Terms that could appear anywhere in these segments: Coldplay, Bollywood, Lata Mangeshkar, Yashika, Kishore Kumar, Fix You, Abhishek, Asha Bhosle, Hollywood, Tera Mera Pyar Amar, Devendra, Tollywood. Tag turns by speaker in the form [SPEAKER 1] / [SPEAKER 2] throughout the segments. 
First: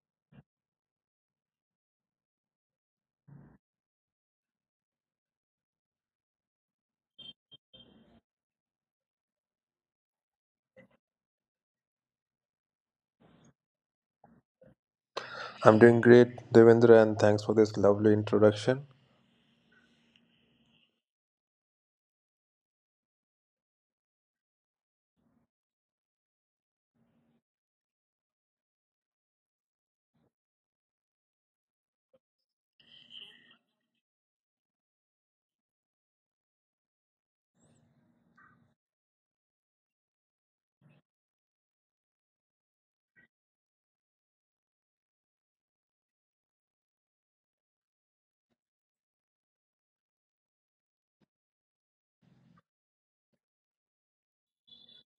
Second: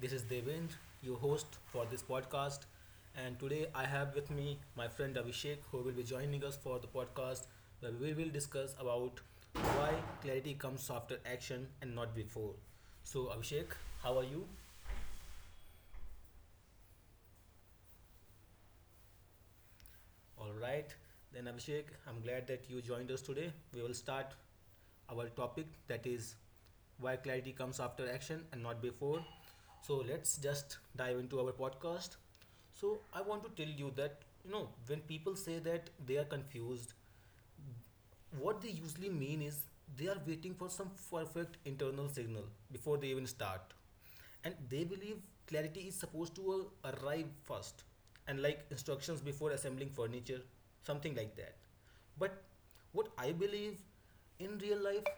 [SPEAKER 1] This is Devendra, your host for this podcast. And today I have with me my friend Abhishek, who will be joining us for the podcast where we will discuss about why clarity comes after action and not before. So, Abhishek, how are you?
[SPEAKER 2] I'm doing great, Devendra, and thanks for this lovely introduction.
[SPEAKER 1] All right, then Abhishek, I'm glad that you joined us today. We will start our topic that is why clarity comes after action and not before. So let's just dive into our podcast. So I want to tell you that you know when people say that they are confused, what they usually mean is they are waiting for some perfect internal signal before they even start, and they believe clarity is supposed to arrive first and like instructions before assembling furniture, something like that. But what I believe, in real life,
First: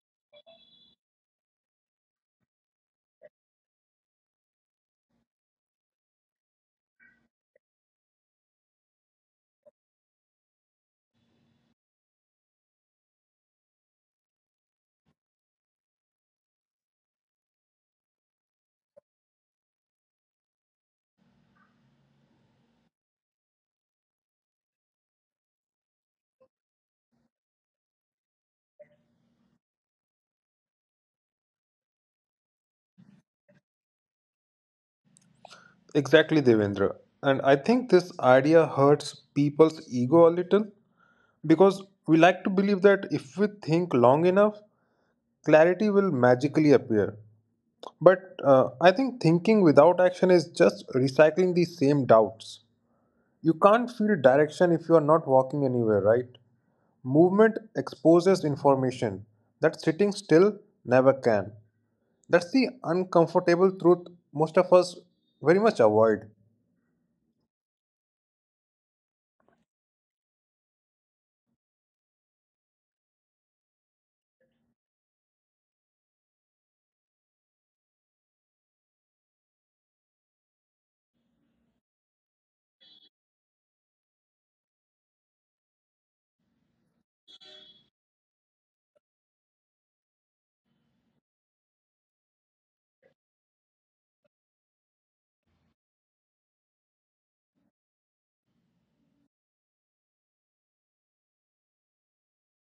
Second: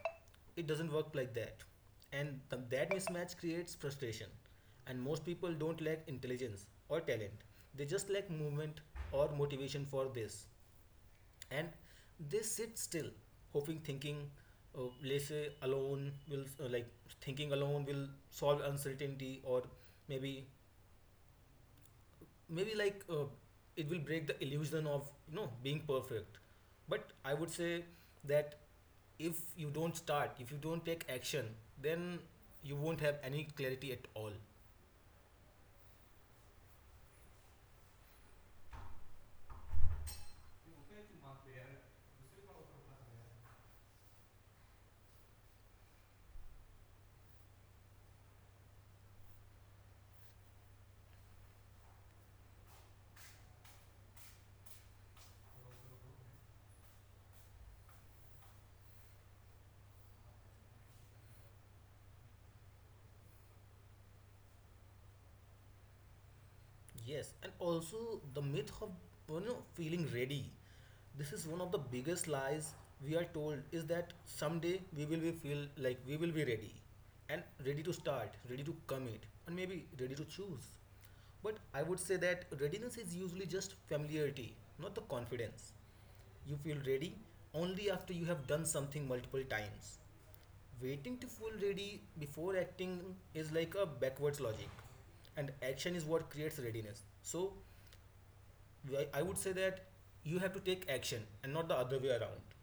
[SPEAKER 1] it doesn't work like that. And that mismatch creates frustration, and most people don't lack intelligence or talent, they just lack movement or motivation for this. And they sit still, hoping, thinking laissez alone will thinking alone will solve uncertainty, or maybe maybe like uh, it will break the illusion of you know being perfect. But I would say that if you don't start, if you don't take action, then you won't have any clarity at all.
[SPEAKER 2] Exactly, Devendra. And I think this idea hurts people's ego a little because we like to believe that if we think long enough, clarity will magically appear. But I think thinking without action is just recycling the same doubts. You can't feel direction if you are not walking anywhere, right? Movement exposes information that sitting still never can. That's the uncomfortable truth most of us very much avoid.
[SPEAKER 1] Yes, and also the myth of you know feeling ready. This is one of the biggest lies we are told, is that someday we will be feel like we will be ready, and ready to start, ready to commit, and maybe ready to choose. But I would say that readiness is usually just familiarity, not the confidence. You feel ready only after you have done something multiple times. Waiting to feel ready before acting is like a backwards logic, and action is what creates readiness. So I would say that you have to take action, and not the other way around.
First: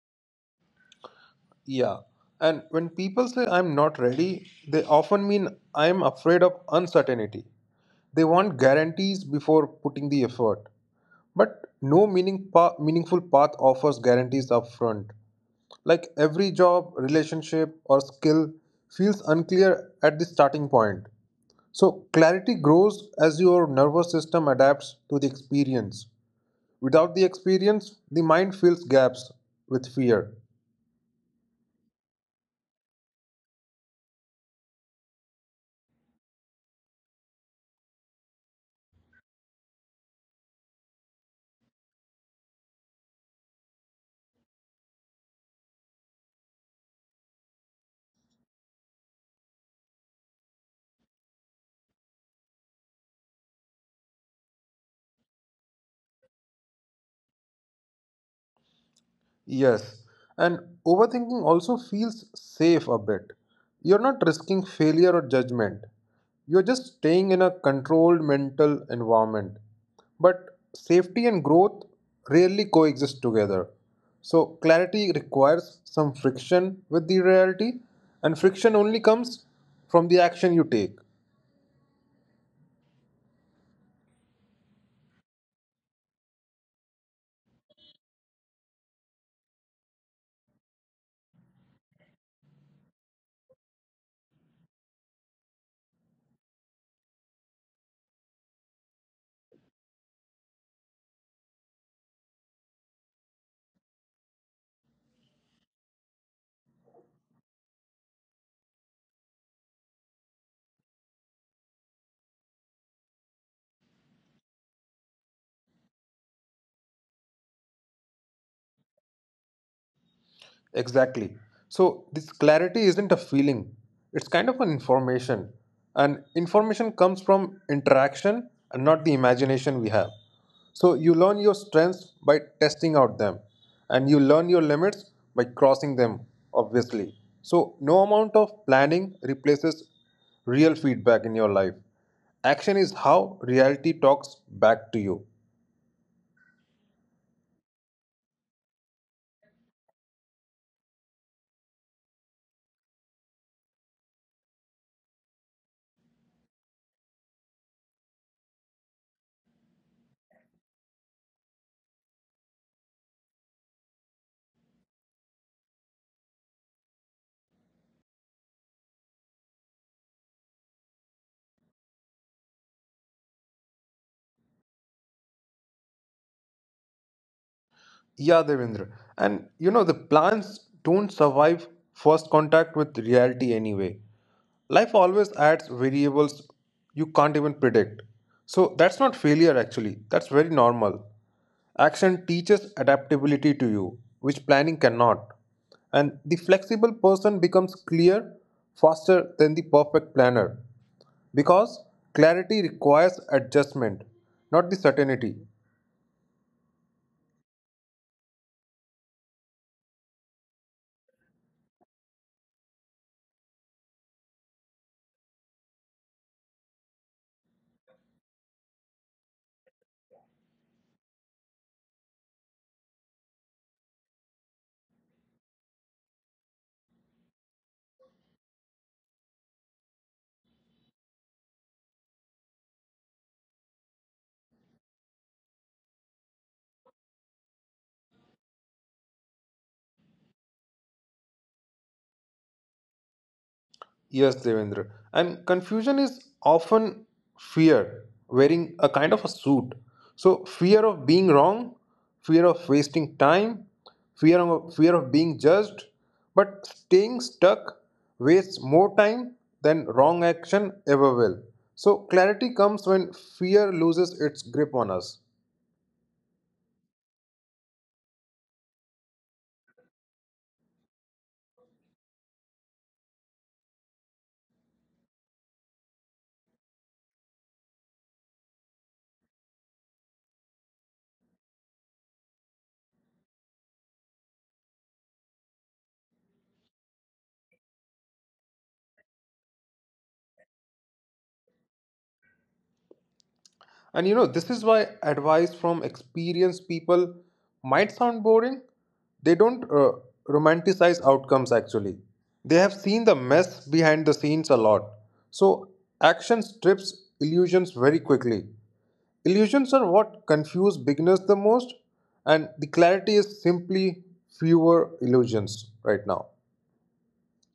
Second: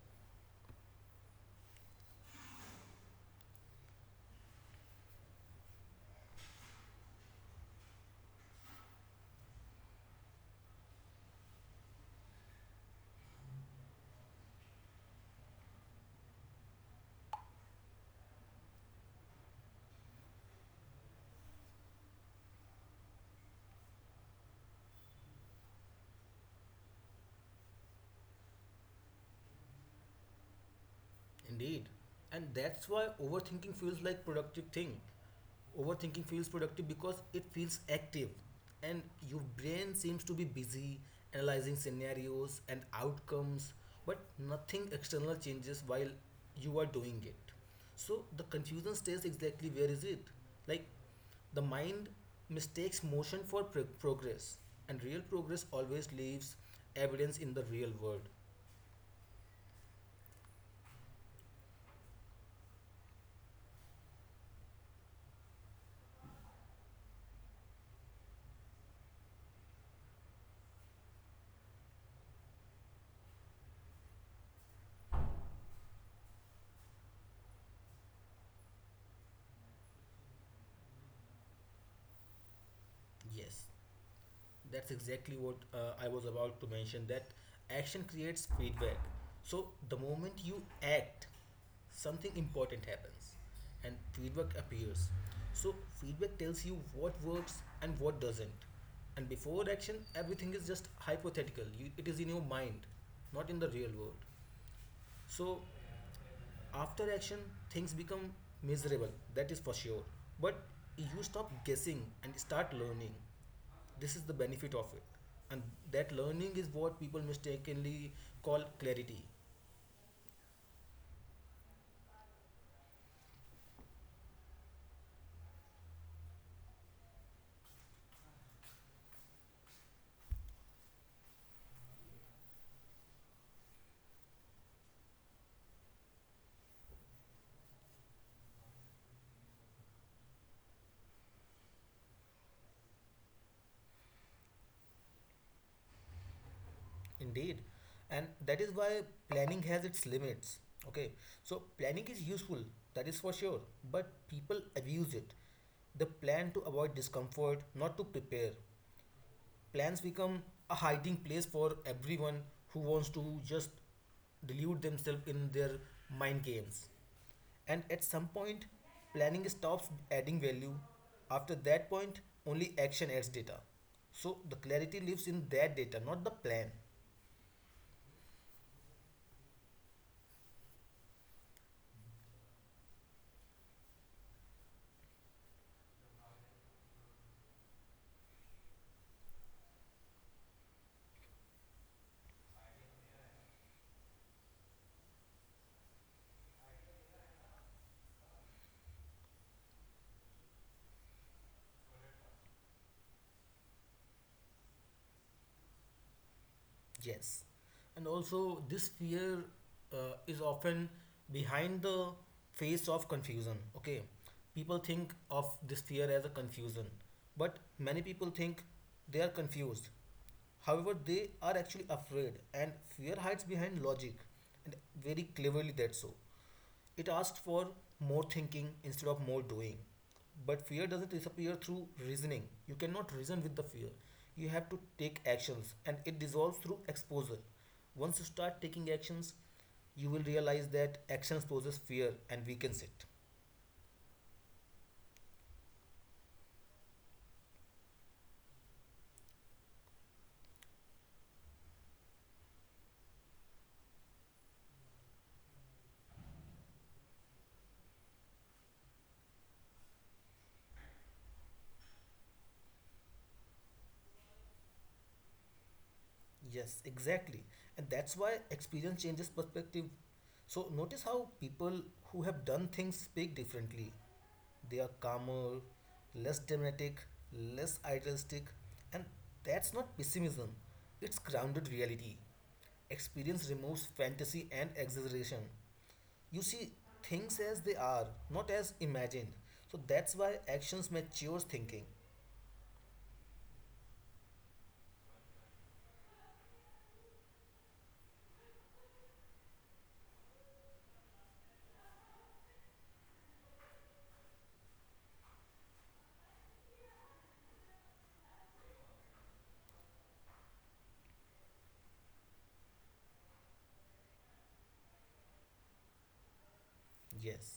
[SPEAKER 2] Yeah. And when people say I'm not ready, they often mean I'm afraid of uncertainty. They want guarantees before putting the effort. But no meaningful path offers guarantees upfront. Like every job, relationship, or skill feels unclear at the starting point. So clarity grows as your nervous system adapts to the experience. Without the experience, the mind fills gaps with fear.
[SPEAKER 1] Indeed. And that's why overthinking feels like productive thing. Overthinking feels productive because it feels active, and your brain seems to be busy analyzing scenarios and outcomes, but nothing external changes while you are doing it. So the confusion stays exactly where is it? Like, the mind mistakes motion for progress, and real progress always leaves evidence in the real world.
[SPEAKER 2] Yes, and overthinking also feels safe a bit. You're not risking failure or judgment. You're just staying in a controlled mental environment. But safety and growth rarely coexist together. So, clarity requires some friction with the reality, and friction only comes from the action you take.
[SPEAKER 1] Yes. That's exactly what I was about to mention, that action creates feedback. So the moment you act, something important happens and feedback appears. So feedback tells you what works and what doesn't. And before action, everything is just hypothetical. You, it is in your mind, not in the real world. So after action, things become miserable, that is for sure, but you stop guessing and start learning, this is the benefit of it. And that learning is what people mistakenly call clarity.
[SPEAKER 2] Exactly. So this clarity isn't a feeling. It's kind of an information. And information comes from interaction and not the imagination we have. So you learn your strengths by testing out them. And you learn your limits by crossing them, obviously. So no amount of planning replaces real feedback in your life. Action is how reality talks back to you.
[SPEAKER 1] Indeed. And that is why planning has its limits. Okay. So planning is useful, that is for sure. But people abuse it. They plan to avoid discomfort, not to prepare. Plans become a hiding place for everyone who wants to just delude themselves in their mind games. And at some point, planning stops adding value. After that point, only action adds data. So the clarity lives in that data, not the plan.
[SPEAKER 2] Yeah, Devendra. And you know, the plans don't survive first contact with reality anyway. Life always adds variables you can't even predict. So that's not failure actually, that's very normal. Action teaches adaptability to you, which planning cannot. And the flexible person becomes clear faster than the perfect planner because clarity requires adjustment, not the certainty.
[SPEAKER 1] Yes. And also, this fear is often behind the face of confusion. Okay, people think of this fear as a confusion, but many people think they are confused. However, they are actually afraid, and fear hides behind logic, and very cleverly that's so. It asks for more thinking instead of more doing. But fear doesn't disappear through reasoning. You cannot reason with the fear. You have to take actions, and it dissolves through exposure. Once you start taking actions, you will realize that actions poses fear and weakens it.
[SPEAKER 2] Yes, Devendra. And confusion is often fear, wearing a kind of a suit. So fear of being wrong, fear of wasting time, fear of being judged. But staying stuck wastes more time than wrong action ever will. So clarity comes when fear loses its grip on us.
[SPEAKER 1] Yes, exactly. And that's why experience changes perspective. So notice how people who have done things speak differently. They are calmer, less dramatic, less idealistic, and that's not pessimism, it's grounded reality. Experience removes fantasy and exaggeration. You see things as they are, not as imagined. So that's why actions matures thinking.
[SPEAKER 2] And you know, this is why advice from experienced people might sound boring. They don't romanticize outcomes actually. They have seen the mess behind the scenes a lot. So, action strips illusions very quickly. Illusions are what confuse beginners the most, and the clarity is simply fewer illusions right now.
[SPEAKER 1] Yes.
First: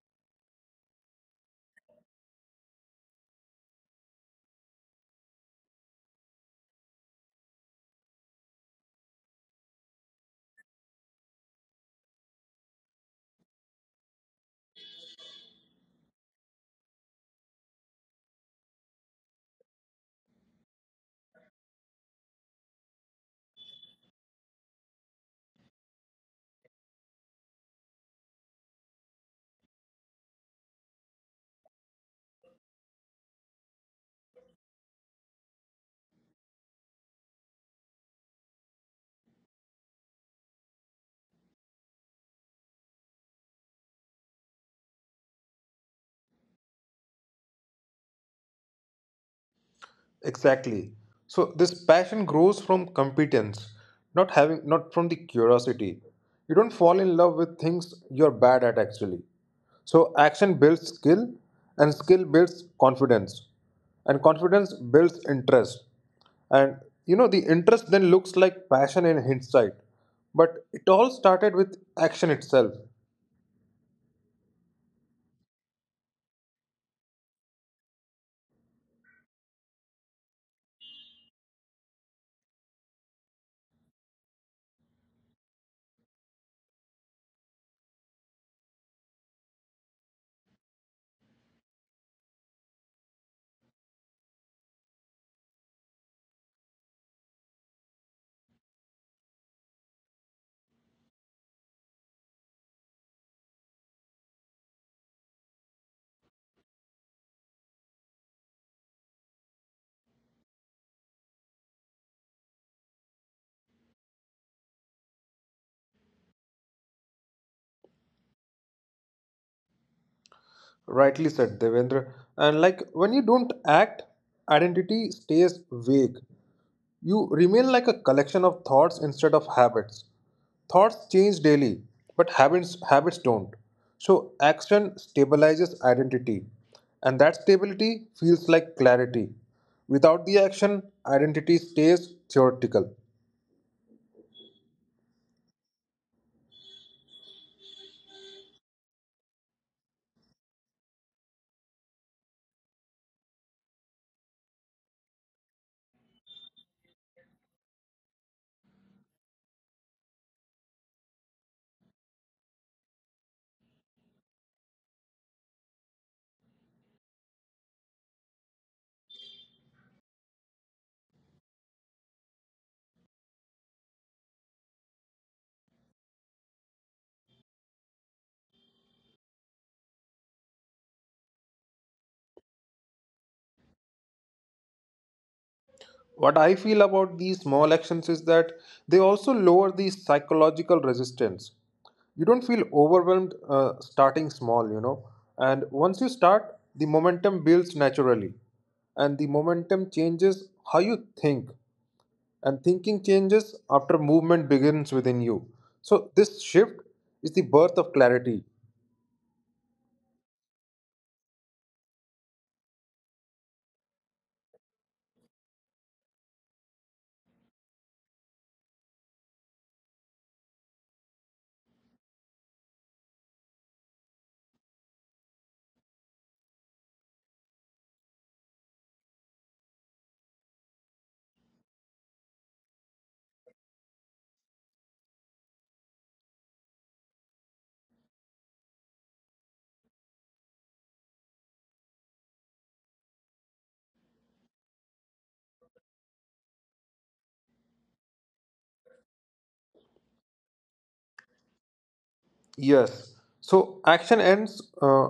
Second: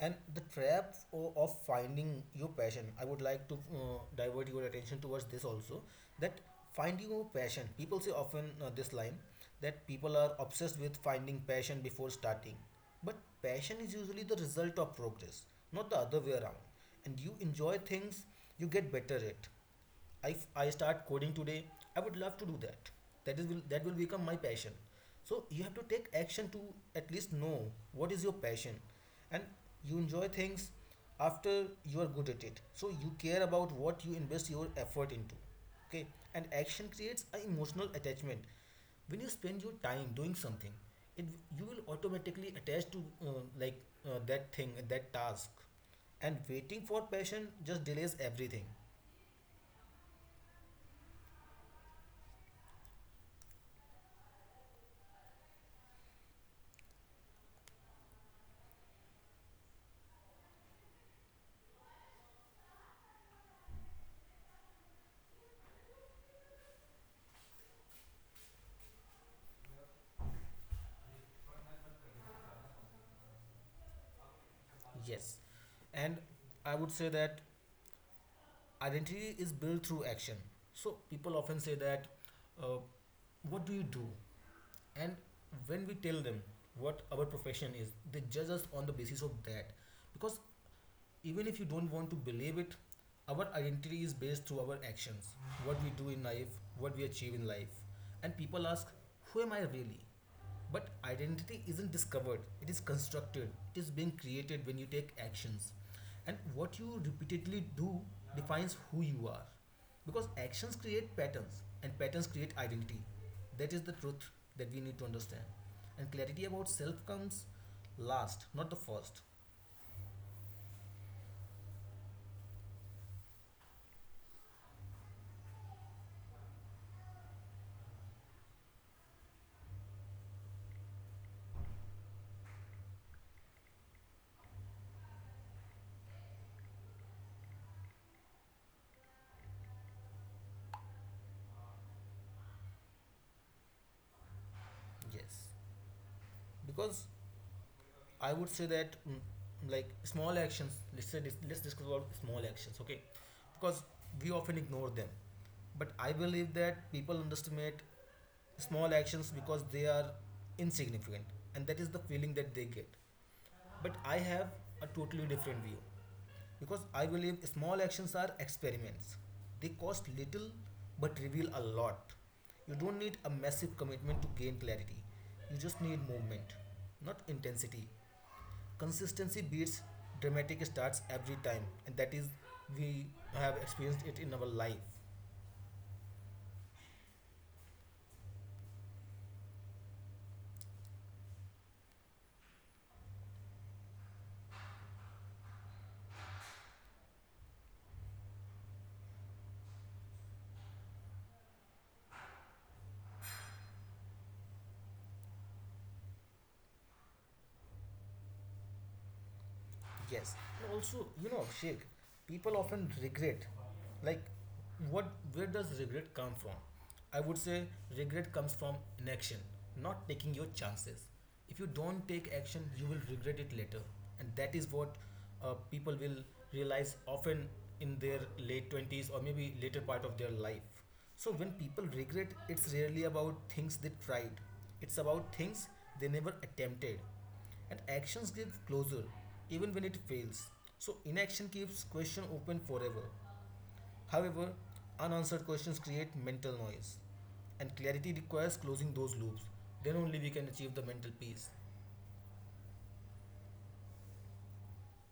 [SPEAKER 1] And the trap of finding your passion, I would like to divert your attention towards this also, that finding your passion. People say often this line, that people are obsessed with finding passion before starting. But passion is usually the result of progress, not the other way around. And you enjoy things, you get better at. If I start coding today, I would love to do that. That is will that will become my passion. So you have to take action to at least know what is your passion, and you enjoy things after you are good at it. So you care about what you invest your effort into. Okay, and action creates an emotional attachment. When you spend your time doing something, it you will automatically attach to that thing, that task, and waiting for passion just delays everything.
[SPEAKER 2] Exactly. So this passion grows from competence, not from the curiosity. You don't fall in love with things you're bad at actually. So action builds skill and skill builds confidence. And confidence builds interest. And you know the interest then looks like passion in hindsight. But it all started with action itself.
[SPEAKER 1] Yes. And I would say that identity is built through action. So people often say that, uh, what do you do? And when we tell them what our profession is, they judge us on the basis of that. Because even if you don't want to believe it, our identity is based through our actions, what we do in life, what we achieve in life. And people ask, who am I really? But identity isn't discovered, it is constructed, it is being created when you take actions. And what you repeatedly do defines who you are. Because actions create patterns, and patterns create identity. That is the truth that we need to understand. And clarity about self comes last, not the first.
[SPEAKER 2] Rightly said, Devendra. And like when you don't act, identity stays vague. You remain like a collection of thoughts instead of habits. Thoughts change daily, but habits don't. So, action stabilizes identity, and that stability feels like clarity. Without the action, identity stays theoretical.
[SPEAKER 1] Yes. Because I would say that small actions. Let's say let's discuss about small actions, okay? Because we often ignore them, but I believe that people underestimate small actions because they are insignificant, and that is the feeling that they get. But I have a totally different view, because I believe small actions are experiments. They cost little but reveal a lot. You don't need a massive commitment to gain clarity. You just need movement, not intensity. Consistency beats dramatic starts every time, and that is we have experienced it in our life.
[SPEAKER 2] What I feel about these small actions is that they also lower the psychological resistance. You don't feel overwhelmed starting small, you know. And once you start, the momentum builds naturally. And the momentum changes how you think. And thinking changes after movement begins within you. So, this shift is the birth of clarity.
[SPEAKER 1] Yes. And also, you know, Sheikh, people often regret. Like, what? Where does regret come from? I would say regret comes from inaction, not taking your chances. If you don't take action, you will regret it later, and that is what people will realize often in their late 20s or maybe later part of their life. So when people regret, it's rarely about things they tried. It's about things they never attempted, and actions give closure even when it fails. So inaction keeps question open forever. However, unanswered questions create mental noise. And clarity requires closing those loops. Then only we can achieve the mental peace.
[SPEAKER 2] Yes. So action ends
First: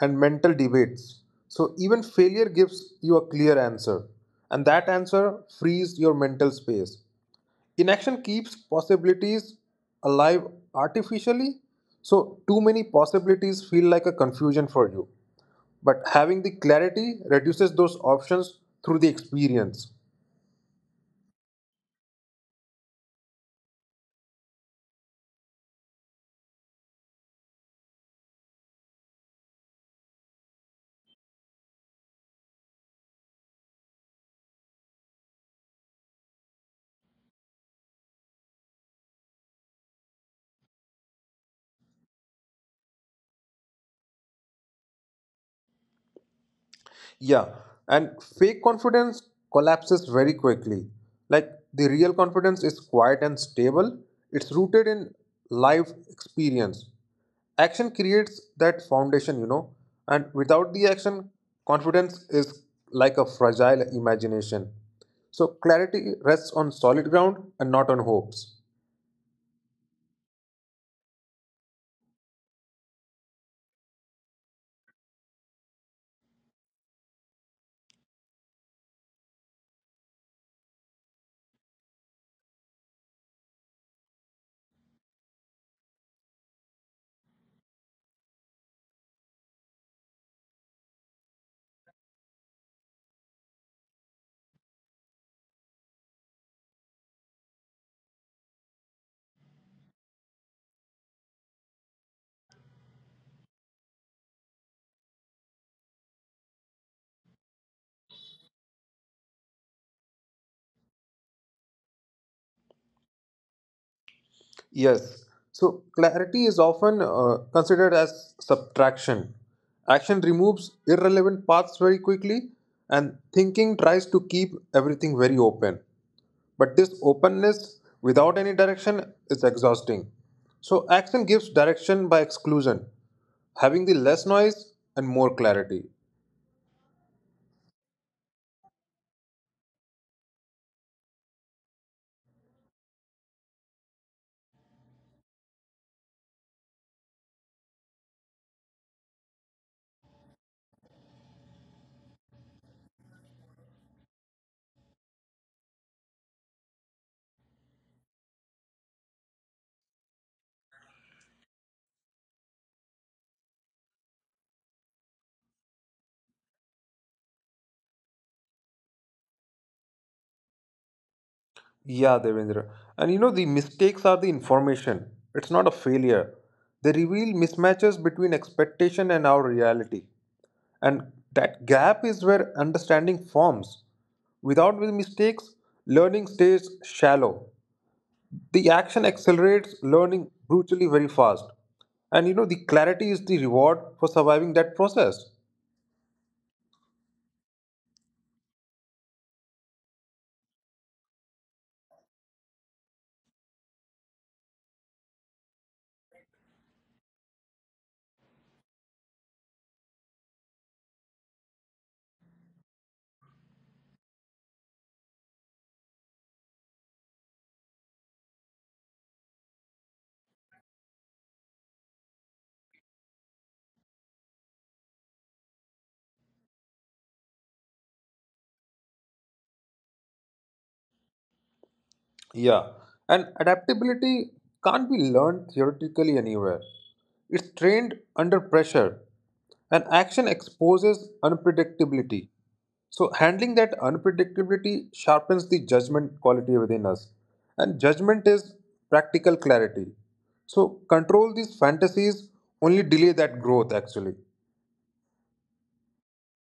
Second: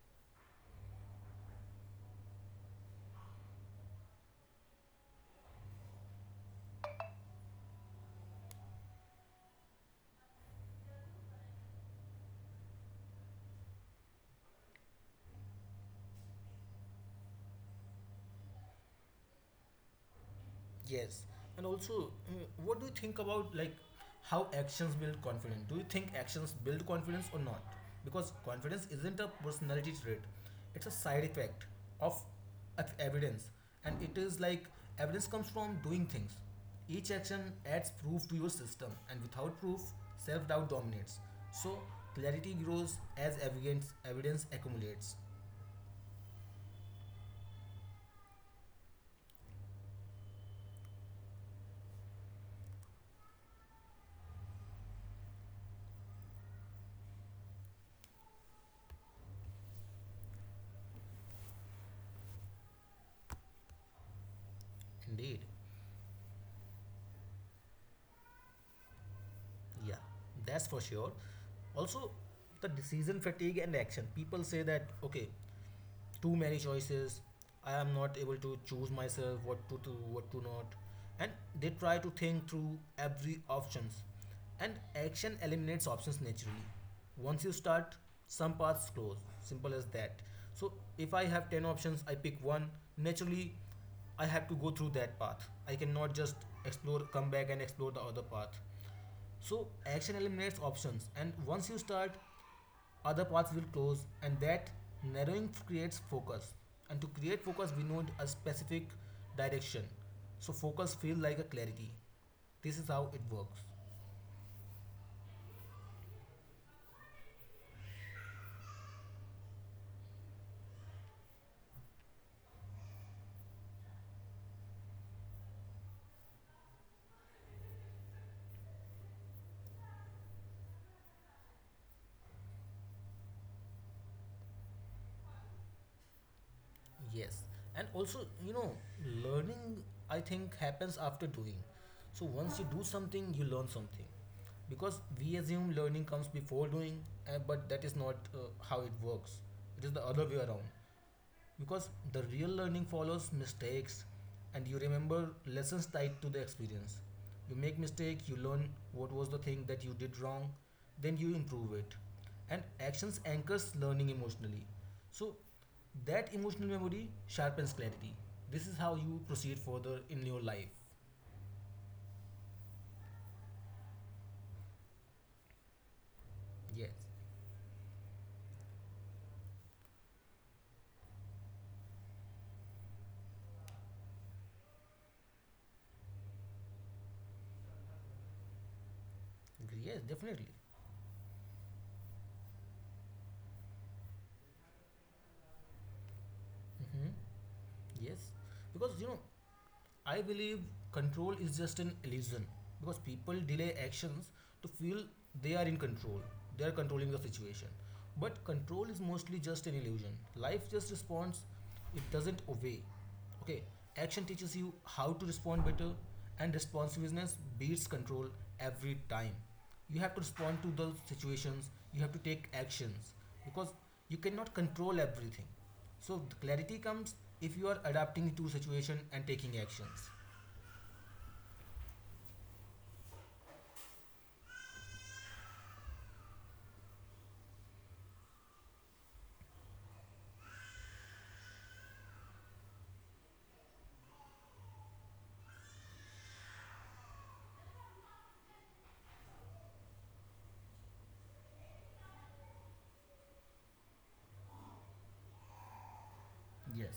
[SPEAKER 2] and mental debates. So even failure gives you a clear answer, and that answer frees your mental space. Inaction keeps possibilities alive artificially. So too many possibilities feel like a confusion for you. But having the clarity reduces those options through the experience.
[SPEAKER 1] Yes, and also, what do you think about like how actions build confidence? Do you think actions build confidence or not? Because confidence isn't a personality trait; it's a side effect of, of evidence, and it is like evidence comes from doing things. Each action adds proof to your system, and without proof, self-doubt dominates. So clarity grows as evidence accumulates.
[SPEAKER 2] Yeah, and fake confidence collapses very quickly. Like the real confidence is quiet and stable, it's rooted in life experience. Action creates that foundation, you know, and without the action, confidence is like a fragile imagination.
[SPEAKER 1] Indeed.
[SPEAKER 2] So clarity rests on solid ground and not on hopes.
[SPEAKER 1] Yeah, that's for sure. Also, the decision fatigue and action. People say that okay, too many choices. I am not able to choose myself what to do, what to not, and they try to think through every options. And action eliminates options naturally. Once you start, some paths close. Simple as that. So if I have ten options, I pick one. Naturally, I have to go through that path. I cannot just explore, come back and explore the other path. So action eliminates options, and once you start, other paths will close, and that narrowing creates focus. And to create focus, we need a specific direction. So focus feels like a clarity. This is how it works.
[SPEAKER 2] Yes. So clarity is often considered as subtraction. Action removes irrelevant paths very quickly, and thinking tries to keep everything very open. But this openness without any direction is exhausting. So action gives direction by exclusion, having the less noise and more clarity.
[SPEAKER 1] Yes, and also you know, learning I think happens after doing. So once you do something, you learn something, because we assume learning comes before doing, but that is not how it works, it is the other way around. Because the real learning follows mistakes, and you remember lessons tied to the experience. You make mistake, you learn what was the thing that you did wrong, then you improve it. And actions anchors learning emotionally, so that emotional memory sharpens clarity. This is how you proceed further in your life.
[SPEAKER 2] Yeah, Devendra. And you know, the mistakes are the information. It's not a failure.
[SPEAKER 1] Yes.
[SPEAKER 2] They reveal mismatches between expectation and our reality. And that gap is where understanding forms. Without the mistakes, learning stays shallow. The action
[SPEAKER 1] Yes,
[SPEAKER 2] accelerates
[SPEAKER 1] definitely.
[SPEAKER 2] learning brutally very fast. And you know, the clarity is the reward for surviving that process.
[SPEAKER 1] Hmm. Yes, because you know, I believe control is just an illusion, because people delay actions to feel they are in control, they are controlling the situation. But control is mostly just an illusion. Life just responds, it doesn't obey. Okay, action teaches you how to respond better, and responsiveness beats control every time. You have to respond to those situations. You have to take actions because you cannot control everything, so the clarity comes if you are adapting to situation and taking actions.
[SPEAKER 2] Yeah, and adaptability can't be learned theoretically anywhere. It's trained under pressure, and action exposes unpredictability. So, handling that unpredictability sharpens the judgment quality within us. And judgment is practical clarity. So, control these fantasies only delay that growth actually.
[SPEAKER 1] Yes.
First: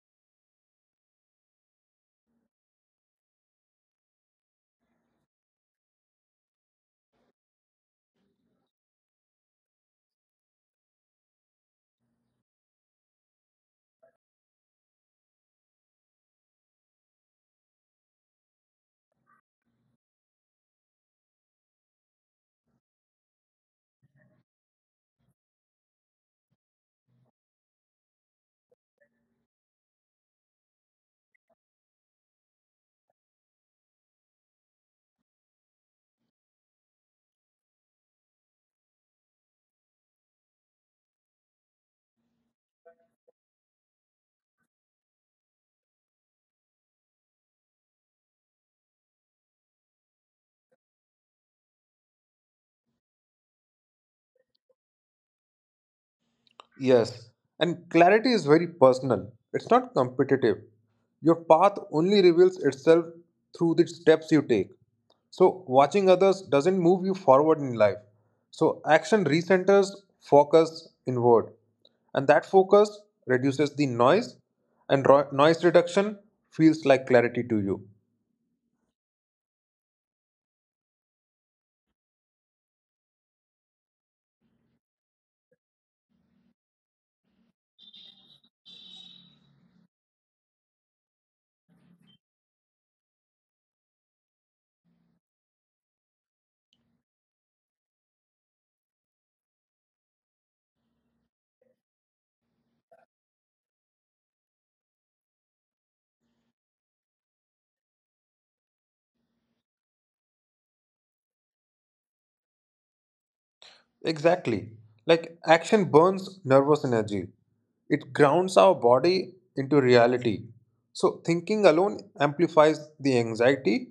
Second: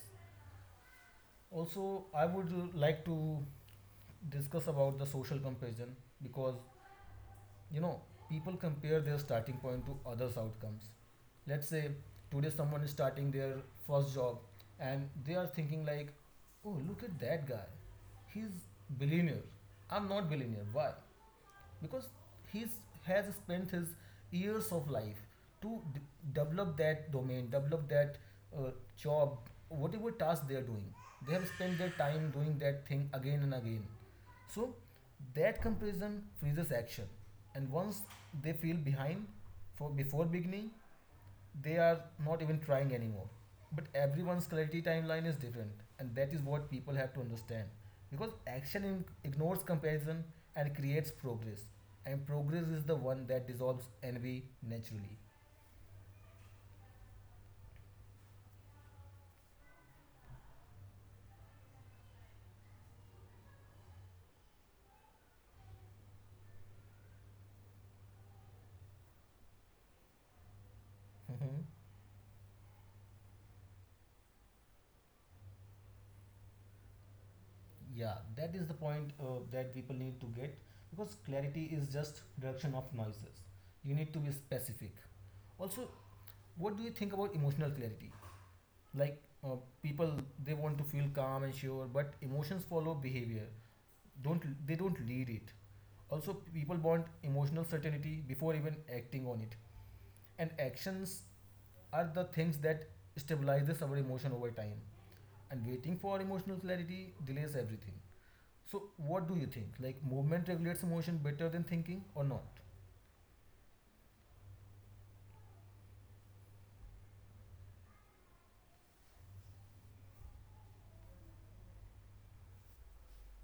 [SPEAKER 1] Also, I would like to discuss about the social comparison because you know people compare their starting point to others' outcomes. Let's say today someone is starting their first job and they are thinking like, oh look at that guy, he's billionaire, I'm not billionaire, why? Because he's has spent his years of life to develop that domain, develop that uh, job, whatever task they are doing, they have spent their time doing that thing again and again. So that comparison freezes action, and once they feel behind for before beginning, they are not even trying anymore. But everyone's clarity timeline is different, and that is what people have to understand. Because action ignores comparison and creates progress, and progress is the one that dissolves envy naturally.
[SPEAKER 2] Yes, and clarity is very personal. It's not competitive. Your path only reveals itself through the steps you take. So, watching others doesn't move you forward in life. So, action recenters focus inward,
[SPEAKER 1] Mhm.
[SPEAKER 2] and that focus reduces the noise, and noise reduction feels like clarity to you.
[SPEAKER 1] Yeah, that is the point that people need to get because clarity is just reduction of noises. You need to be specific. Also, what do you think about emotional clarity? Like people, they want to feel calm and sure, but emotions follow behavior. Don't They don't lead it. Also, people want emotional certainty before even acting on it, and actions are the things that stabilizes our emotion over time, and waiting for emotional clarity delays everything. So what do you think, like, movement regulates emotion better than thinking or not?
[SPEAKER 2] Exactly. Like action burns nervous energy. It grounds our body into reality. So thinking alone amplifies the anxiety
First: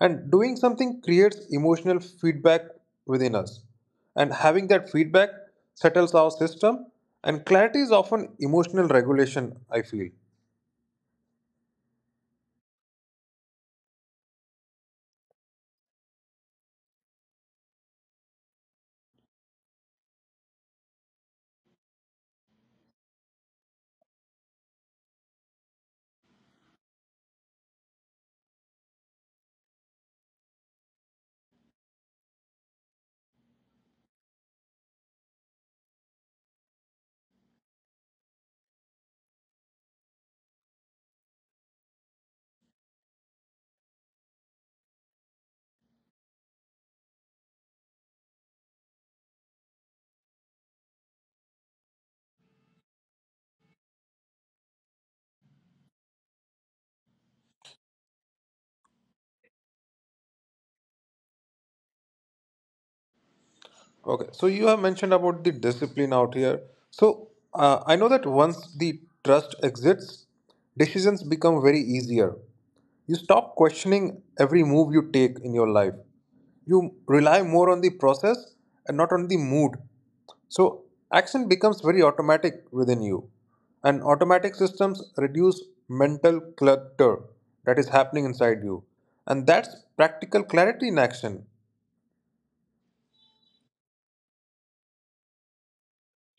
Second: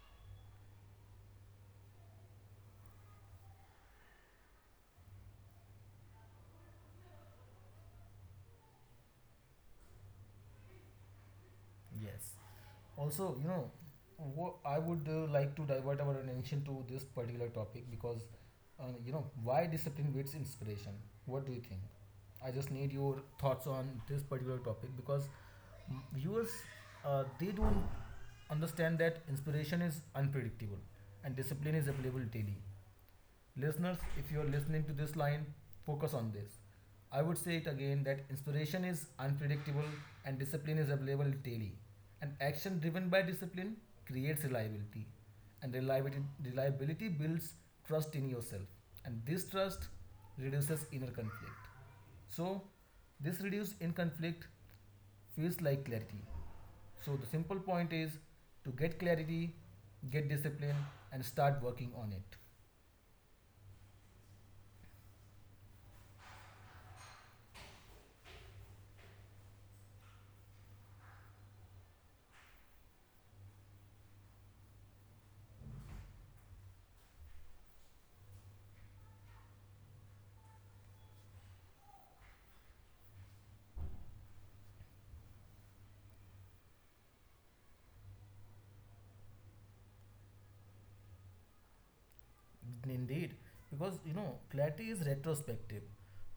[SPEAKER 2] and doing something creates emotional feedback within us. And having that feedback settles our system and clarity is often emotional regulation, I feel.
[SPEAKER 1] Yes. Also, you know, what I would like to divert our attention to this particular topic, because you know, why discipline beats inspiration? What do you think? I just need your thoughts on this particular topic because viewers, they don't understand that inspiration is unpredictable and discipline is available daily. Listeners, if you're listening to this line, focus on this. I would say it again that inspiration is unpredictable and discipline is available daily. And action driven by discipline creates reliability. And reliability, builds trust in yourself. And this trust reduces inner conflict. So this reduced in conflict feels like clarity. So the simple point is, to get clarity, get discipline, and start working on it.
[SPEAKER 2] Okay, so you have mentioned about the discipline out here. So I know that once the trust exists, decisions become very easier. You stop questioning every move you take in your life. You rely more on the process and not on the mood. So action becomes very automatic within you. And automatic systems reduce mental clutter that is happening inside you. And that's practical clarity in action.
[SPEAKER 1] Indeed, because you know, clarity is retrospective.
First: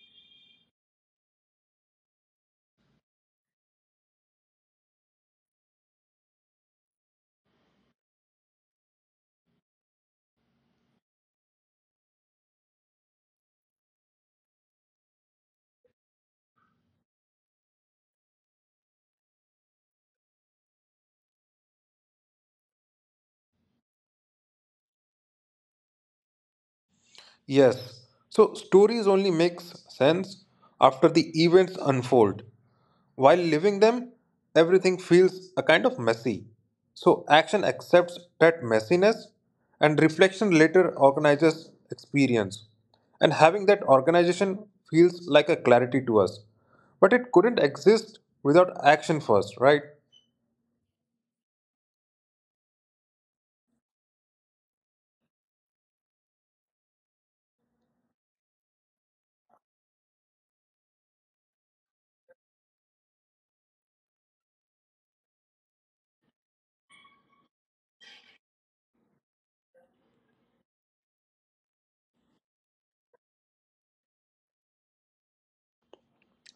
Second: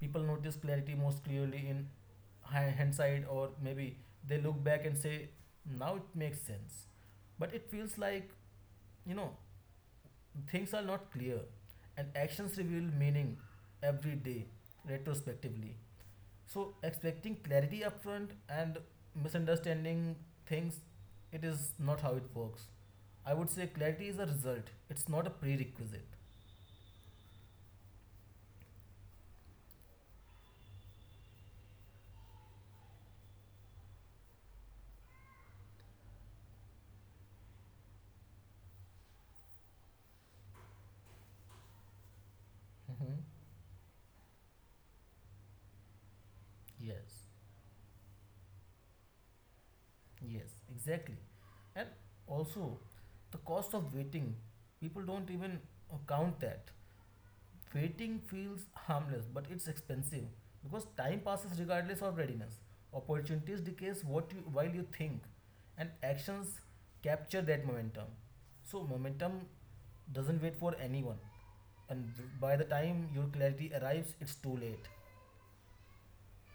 [SPEAKER 1] People notice clarity most clearly in hindsight, or maybe they look back and say, now it makes sense. But it feels like, you know, things are not clear, and actions reveal meaning every day retrospectively. So expecting clarity upfront and misunderstanding things, it is not how it works. I would say clarity is a result, it's not a prerequisite.
[SPEAKER 2] Yes. So stories only makes sense after the events unfold. While living them, everything feels a kind of messy. So action accepts that messiness and reflection later organizes experience.
[SPEAKER 1] Hmm.
[SPEAKER 2] And having that organization feels like a clarity to us. But
[SPEAKER 1] Yes.
[SPEAKER 2] it couldn't exist without action first, right?
[SPEAKER 1] Yes, exactly. And also, the cost of waiting, people don't even count that. Waiting feels harmless, but it's expensive because time passes regardless of readiness. Opportunities decays what you, while you think, and actions capture that momentum. So momentum doesn't wait for anyone, and by the time your clarity arrives, it's too late.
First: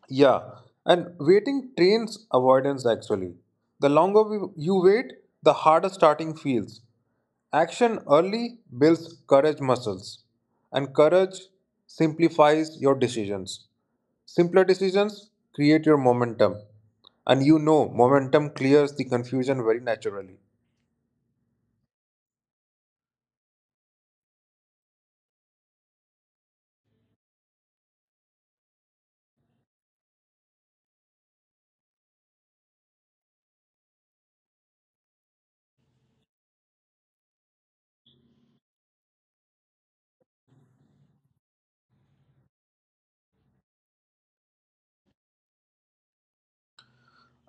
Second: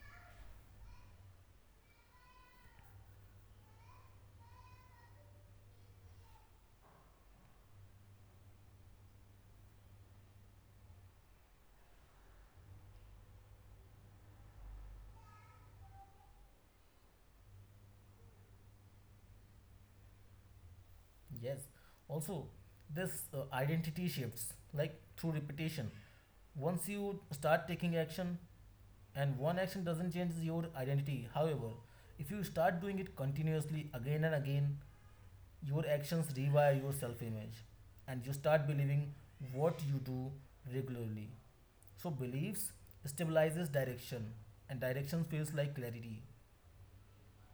[SPEAKER 2] Yeah, and waiting trains avoidance actually. You wait, the harder starting feels. Action early builds courage muscles, and courage simplifies your decisions. Simpler decisions create your momentum, and you know momentum clears the confusion very naturally.
[SPEAKER 1] Yes. Also, this identity shifts like through repetition. Once you start taking action, and one action doesn't change your identity, however if you start doing it continuously again and again, your actions rewire your self-image, and you start believing what you do regularly. So beliefs stabilizes direction, and direction feels like clarity.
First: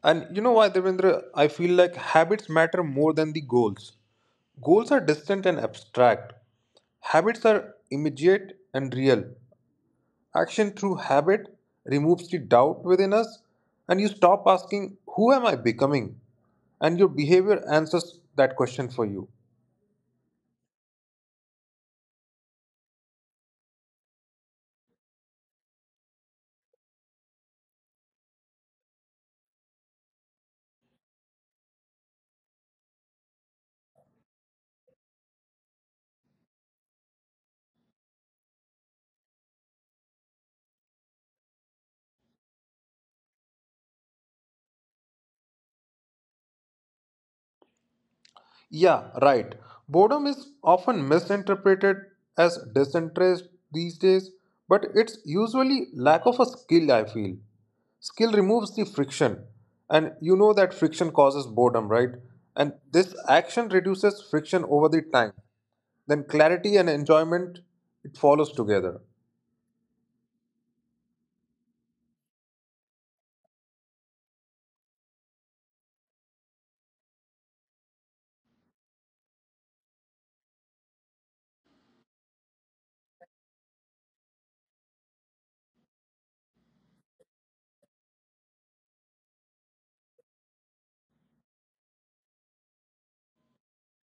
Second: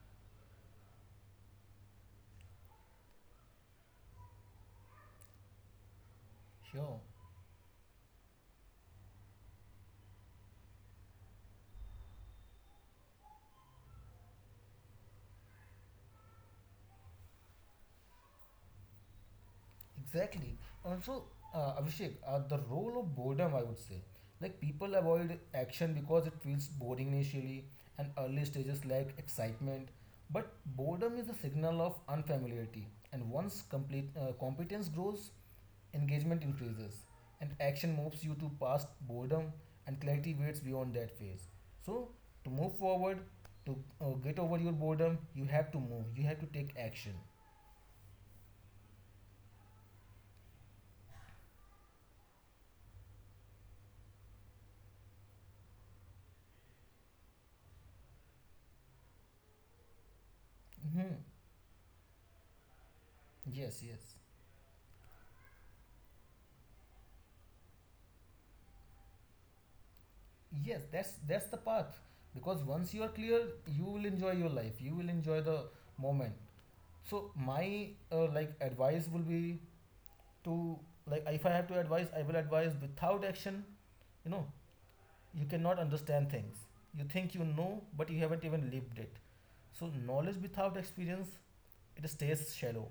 [SPEAKER 2] And you know why, Devendra? I feel like habits matter more than the goals. Goals are distant and abstract.
[SPEAKER 1] Sure.
[SPEAKER 2] Habits are immediate and real. Action through habit removes the doubt within us, and you stop asking, who am I becoming? And your behavior answers that question for you.
[SPEAKER 1] Exactly. Also, Abhishek, the role of boredom, I would say. Like, people avoid action because it feels boring initially, and early stages lack excitement. But boredom is a signal of unfamiliarity, and once complete competence grows, engagement increases, and action moves you to past boredom, and clarity waits beyond that phase. So to move forward, to get over your boredom, you have to move, you have to take action.
[SPEAKER 2] Yeah, right. Boredom is often misinterpreted as disinterest these days, but it's usually lack of a skill, I feel. Skill removes the friction, and you know that friction causes
[SPEAKER 1] Hmm.
[SPEAKER 2] boredom, right? And this action reduces friction
[SPEAKER 1] Yes,
[SPEAKER 2] over
[SPEAKER 1] yes.
[SPEAKER 2] the time. Then clarity and enjoyment it follows together.
[SPEAKER 1] Yes, that's the path. Because once you are clear, you will enjoy your life, you will enjoy the moment. So my like advice will be to, like, if I have to advise, I will advise without action, you know, you cannot understand things. You think you know, but you haven't even lived it. So knowledge without experience, it stays shallow,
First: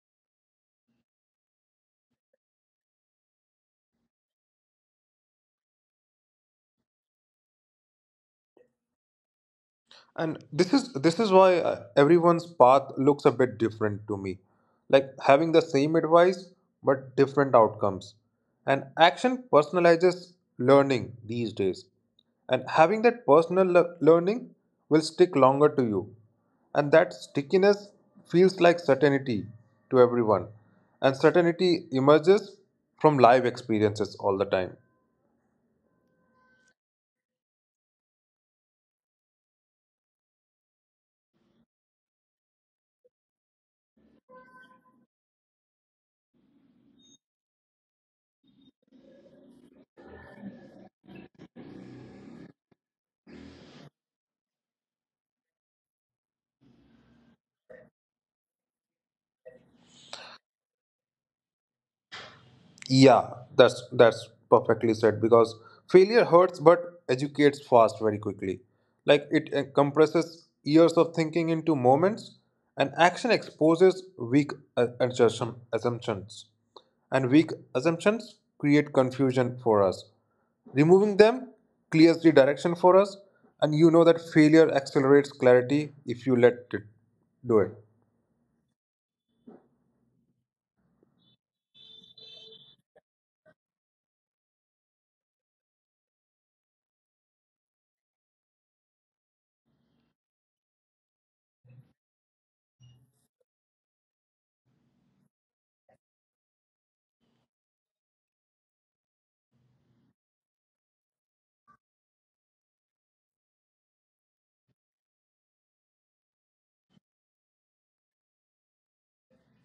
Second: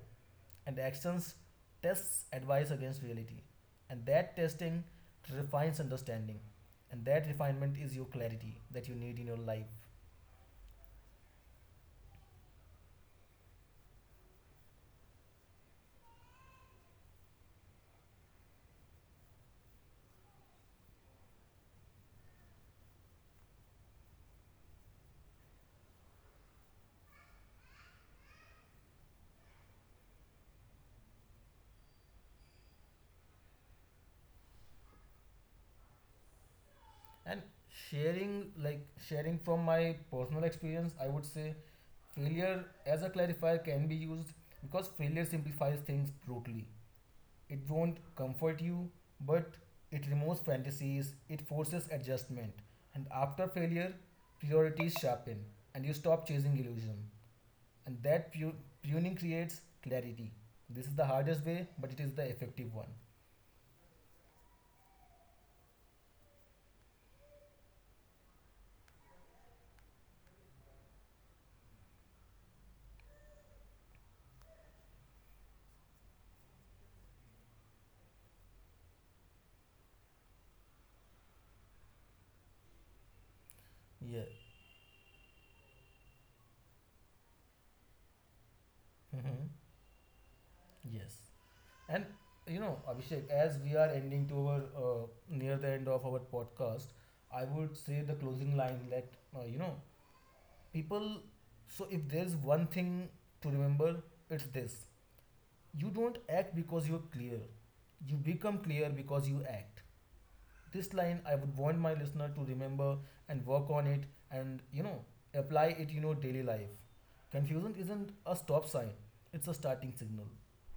[SPEAKER 1] and actions tests advice against reality. And that testing refines understanding. And that refinement is your clarity that you need in your life.
[SPEAKER 2] And this is why everyone's path looks a bit different to me, like having the same advice but different outcomes. And action personalizes learning these days, and having that learning will stick longer to you, and that stickiness feels like certainty to everyone. And certainty emerges from live experiences all the time.
[SPEAKER 1] And sharing, like sharing from my personal experience, I would say failure as a clarifier can be used because failure simplifies things brutally. It won't comfort you, but it removes fantasies, it forces adjustment. And after failure, priorities sharpen and you stop chasing illusion, and that tuning creates clarity. This is the hardest way, but it is the effective one.
[SPEAKER 2] Yeah, that's perfectly said because failure hurts but educates fast very quickly. Like it compresses years of thinking into moments and action exposes assumptions. And weak assumptions create confusion for us. Removing them clears the direction for
[SPEAKER 1] Yeah.
[SPEAKER 2] us, and you know that failure accelerates clarity if you let it do it.
[SPEAKER 1] Hmm. Yes. And you know, Abhishek, as we are ending to our near the end of our podcast, I would say the closing line that you know, people. So if there's one thing to remember, it's this: you don't act because you're clear. You become clear because you act. This line I would want my listener to remember and work on it and, you know, apply it in your daily life. Confusion isn't a stop sign, it's a starting signal.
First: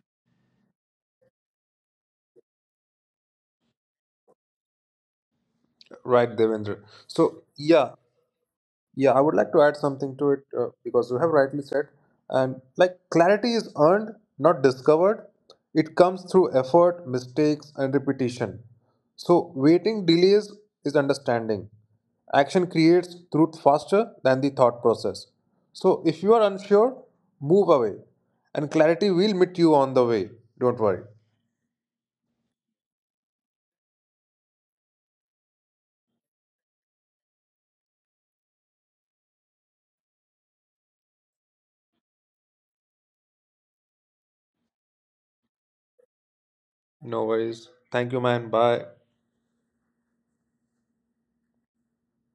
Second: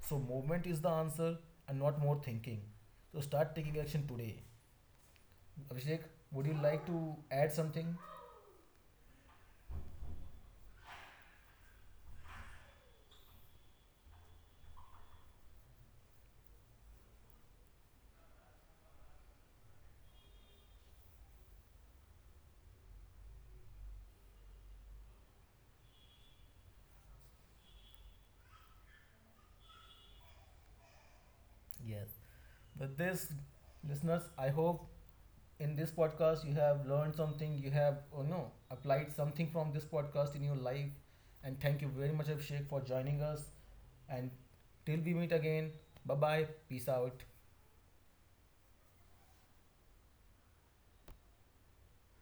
[SPEAKER 1] So movement is the answer and not more thinking. So start taking action today. Abhishek,
[SPEAKER 2] Right,
[SPEAKER 1] would you
[SPEAKER 2] Devendra.
[SPEAKER 1] like to
[SPEAKER 2] So
[SPEAKER 1] add
[SPEAKER 2] yeah,
[SPEAKER 1] something?
[SPEAKER 2] Yeah, I would like to add something to it because you have rightly said, and like clarity is earned, not discovered. It comes through effort, mistakes, and repetition. So, waiting delays is understanding. Action creates truth faster than the thought process. So, if you are unsure, move away, and clarity will meet you on the way. Don't worry.
[SPEAKER 1] Yes. With this, listeners, I hope in this podcast you have learned something, you have oh no applied something from this podcast in your life. And thank you very much, Abhishek, for joining us. And till we meet again, bye bye, peace out.
[SPEAKER 2] No worries. Thank you, man. Bye.